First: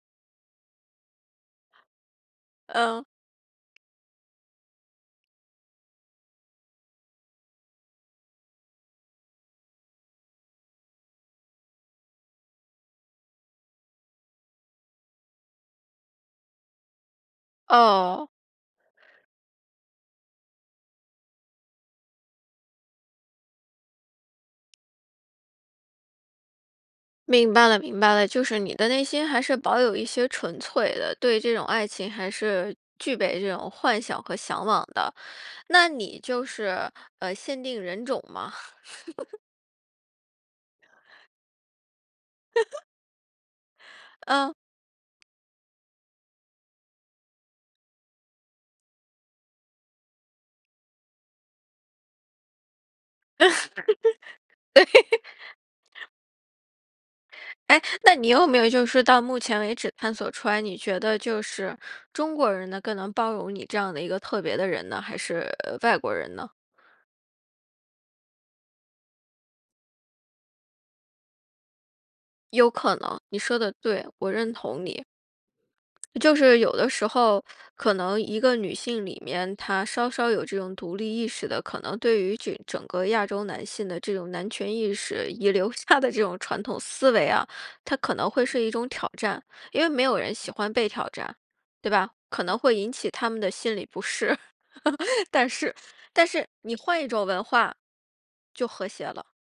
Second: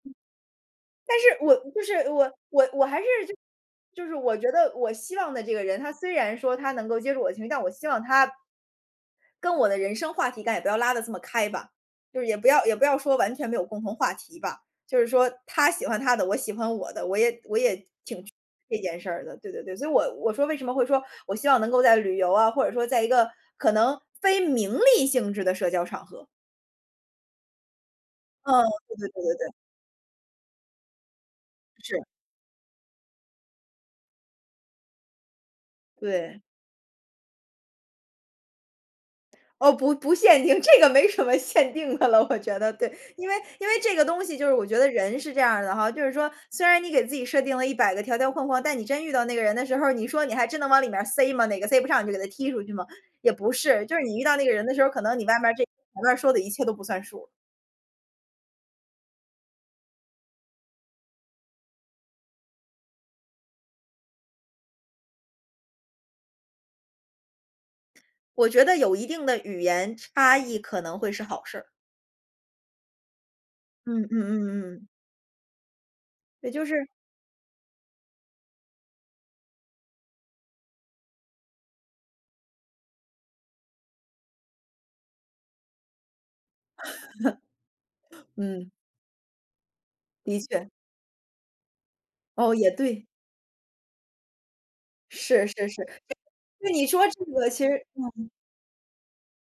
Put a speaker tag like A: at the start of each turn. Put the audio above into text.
A: 但是我不是我我我还
B: 嗯。
A: 是，就就是我觉得我希望的这个人，他虽然说他能够接住我的情绪，但我希望他跟我的人生话题应该也不要拉得这么开吧。就是也不要也不要说完全没有共同话题吧。就是说，他喜欢他的，我喜欢我的，我也我也挺
B: 哦。
A: 这件事儿的，对对对。所以我我说为什么会说，我希望能够在旅游啊，或者说在一个可能非名利性质的社交场合。
B: 明白了明白了。就是
A: 嗯，
B: 你的
A: 对
B: 内
A: 对对
B: 心
A: 对
B: 还
A: 对。
B: 是保有一些纯粹的，对这种爱
A: 是。
B: 情还是具备这种幻想和向往的。那你
A: 对。
B: 就是，呃，限定人种吗？
A: 哦，不不限定，这个没什么限定的了，我觉得，对。因为因为这个东 西就是
B: 嗯。
A: 我觉得人是这样的哈，就是说，虽然你给自己设定了100个条条框框，但你真遇到那个人的时候儿，你说你还真能往里面儿塞吗？哪个塞不上你就给他踢出去么？也不是。就是你遇到那个人 的时
B: 对。
A: 候，可能你外面儿这前面儿说的一切都不算数。
B: 哎，那你有没有就是到目前为止探索出来，你觉得就是中国人呢更能包容你这样的一个特别的人呢？还是，呃，外国人呢？
A: 我觉得有一定的语言差异可能会是好事儿。
B: 有可能，你说得
A: 嗯
B: 对，
A: 嗯
B: 我认
A: 嗯
B: 同
A: 嗯。
B: 你。就
A: 也
B: 是
A: 就
B: 有
A: 是
B: 的时候，可能一个女性里面，她稍稍有这种独立意识的，可能对于整个亚洲男性的这种男权意识，遗留下的这种传统思维啊，它可 能会是
A: 嗯。
B: 一种挑战。因为没有人
A: 的
B: 喜
A: 确。
B: 欢被挑战，对吧？可
A: 哦，
B: 能
A: 也
B: 会引
A: 对。
B: 起他们的心理不适。
A: 是
B: 但
A: 是
B: 是
A: 是，
B: 但是
A: 那
B: 你
A: 你
B: 换
A: 说
B: 一
A: 这
B: 种文
A: 个其
B: 化，
A: 实嗯。
B: 就和谐了。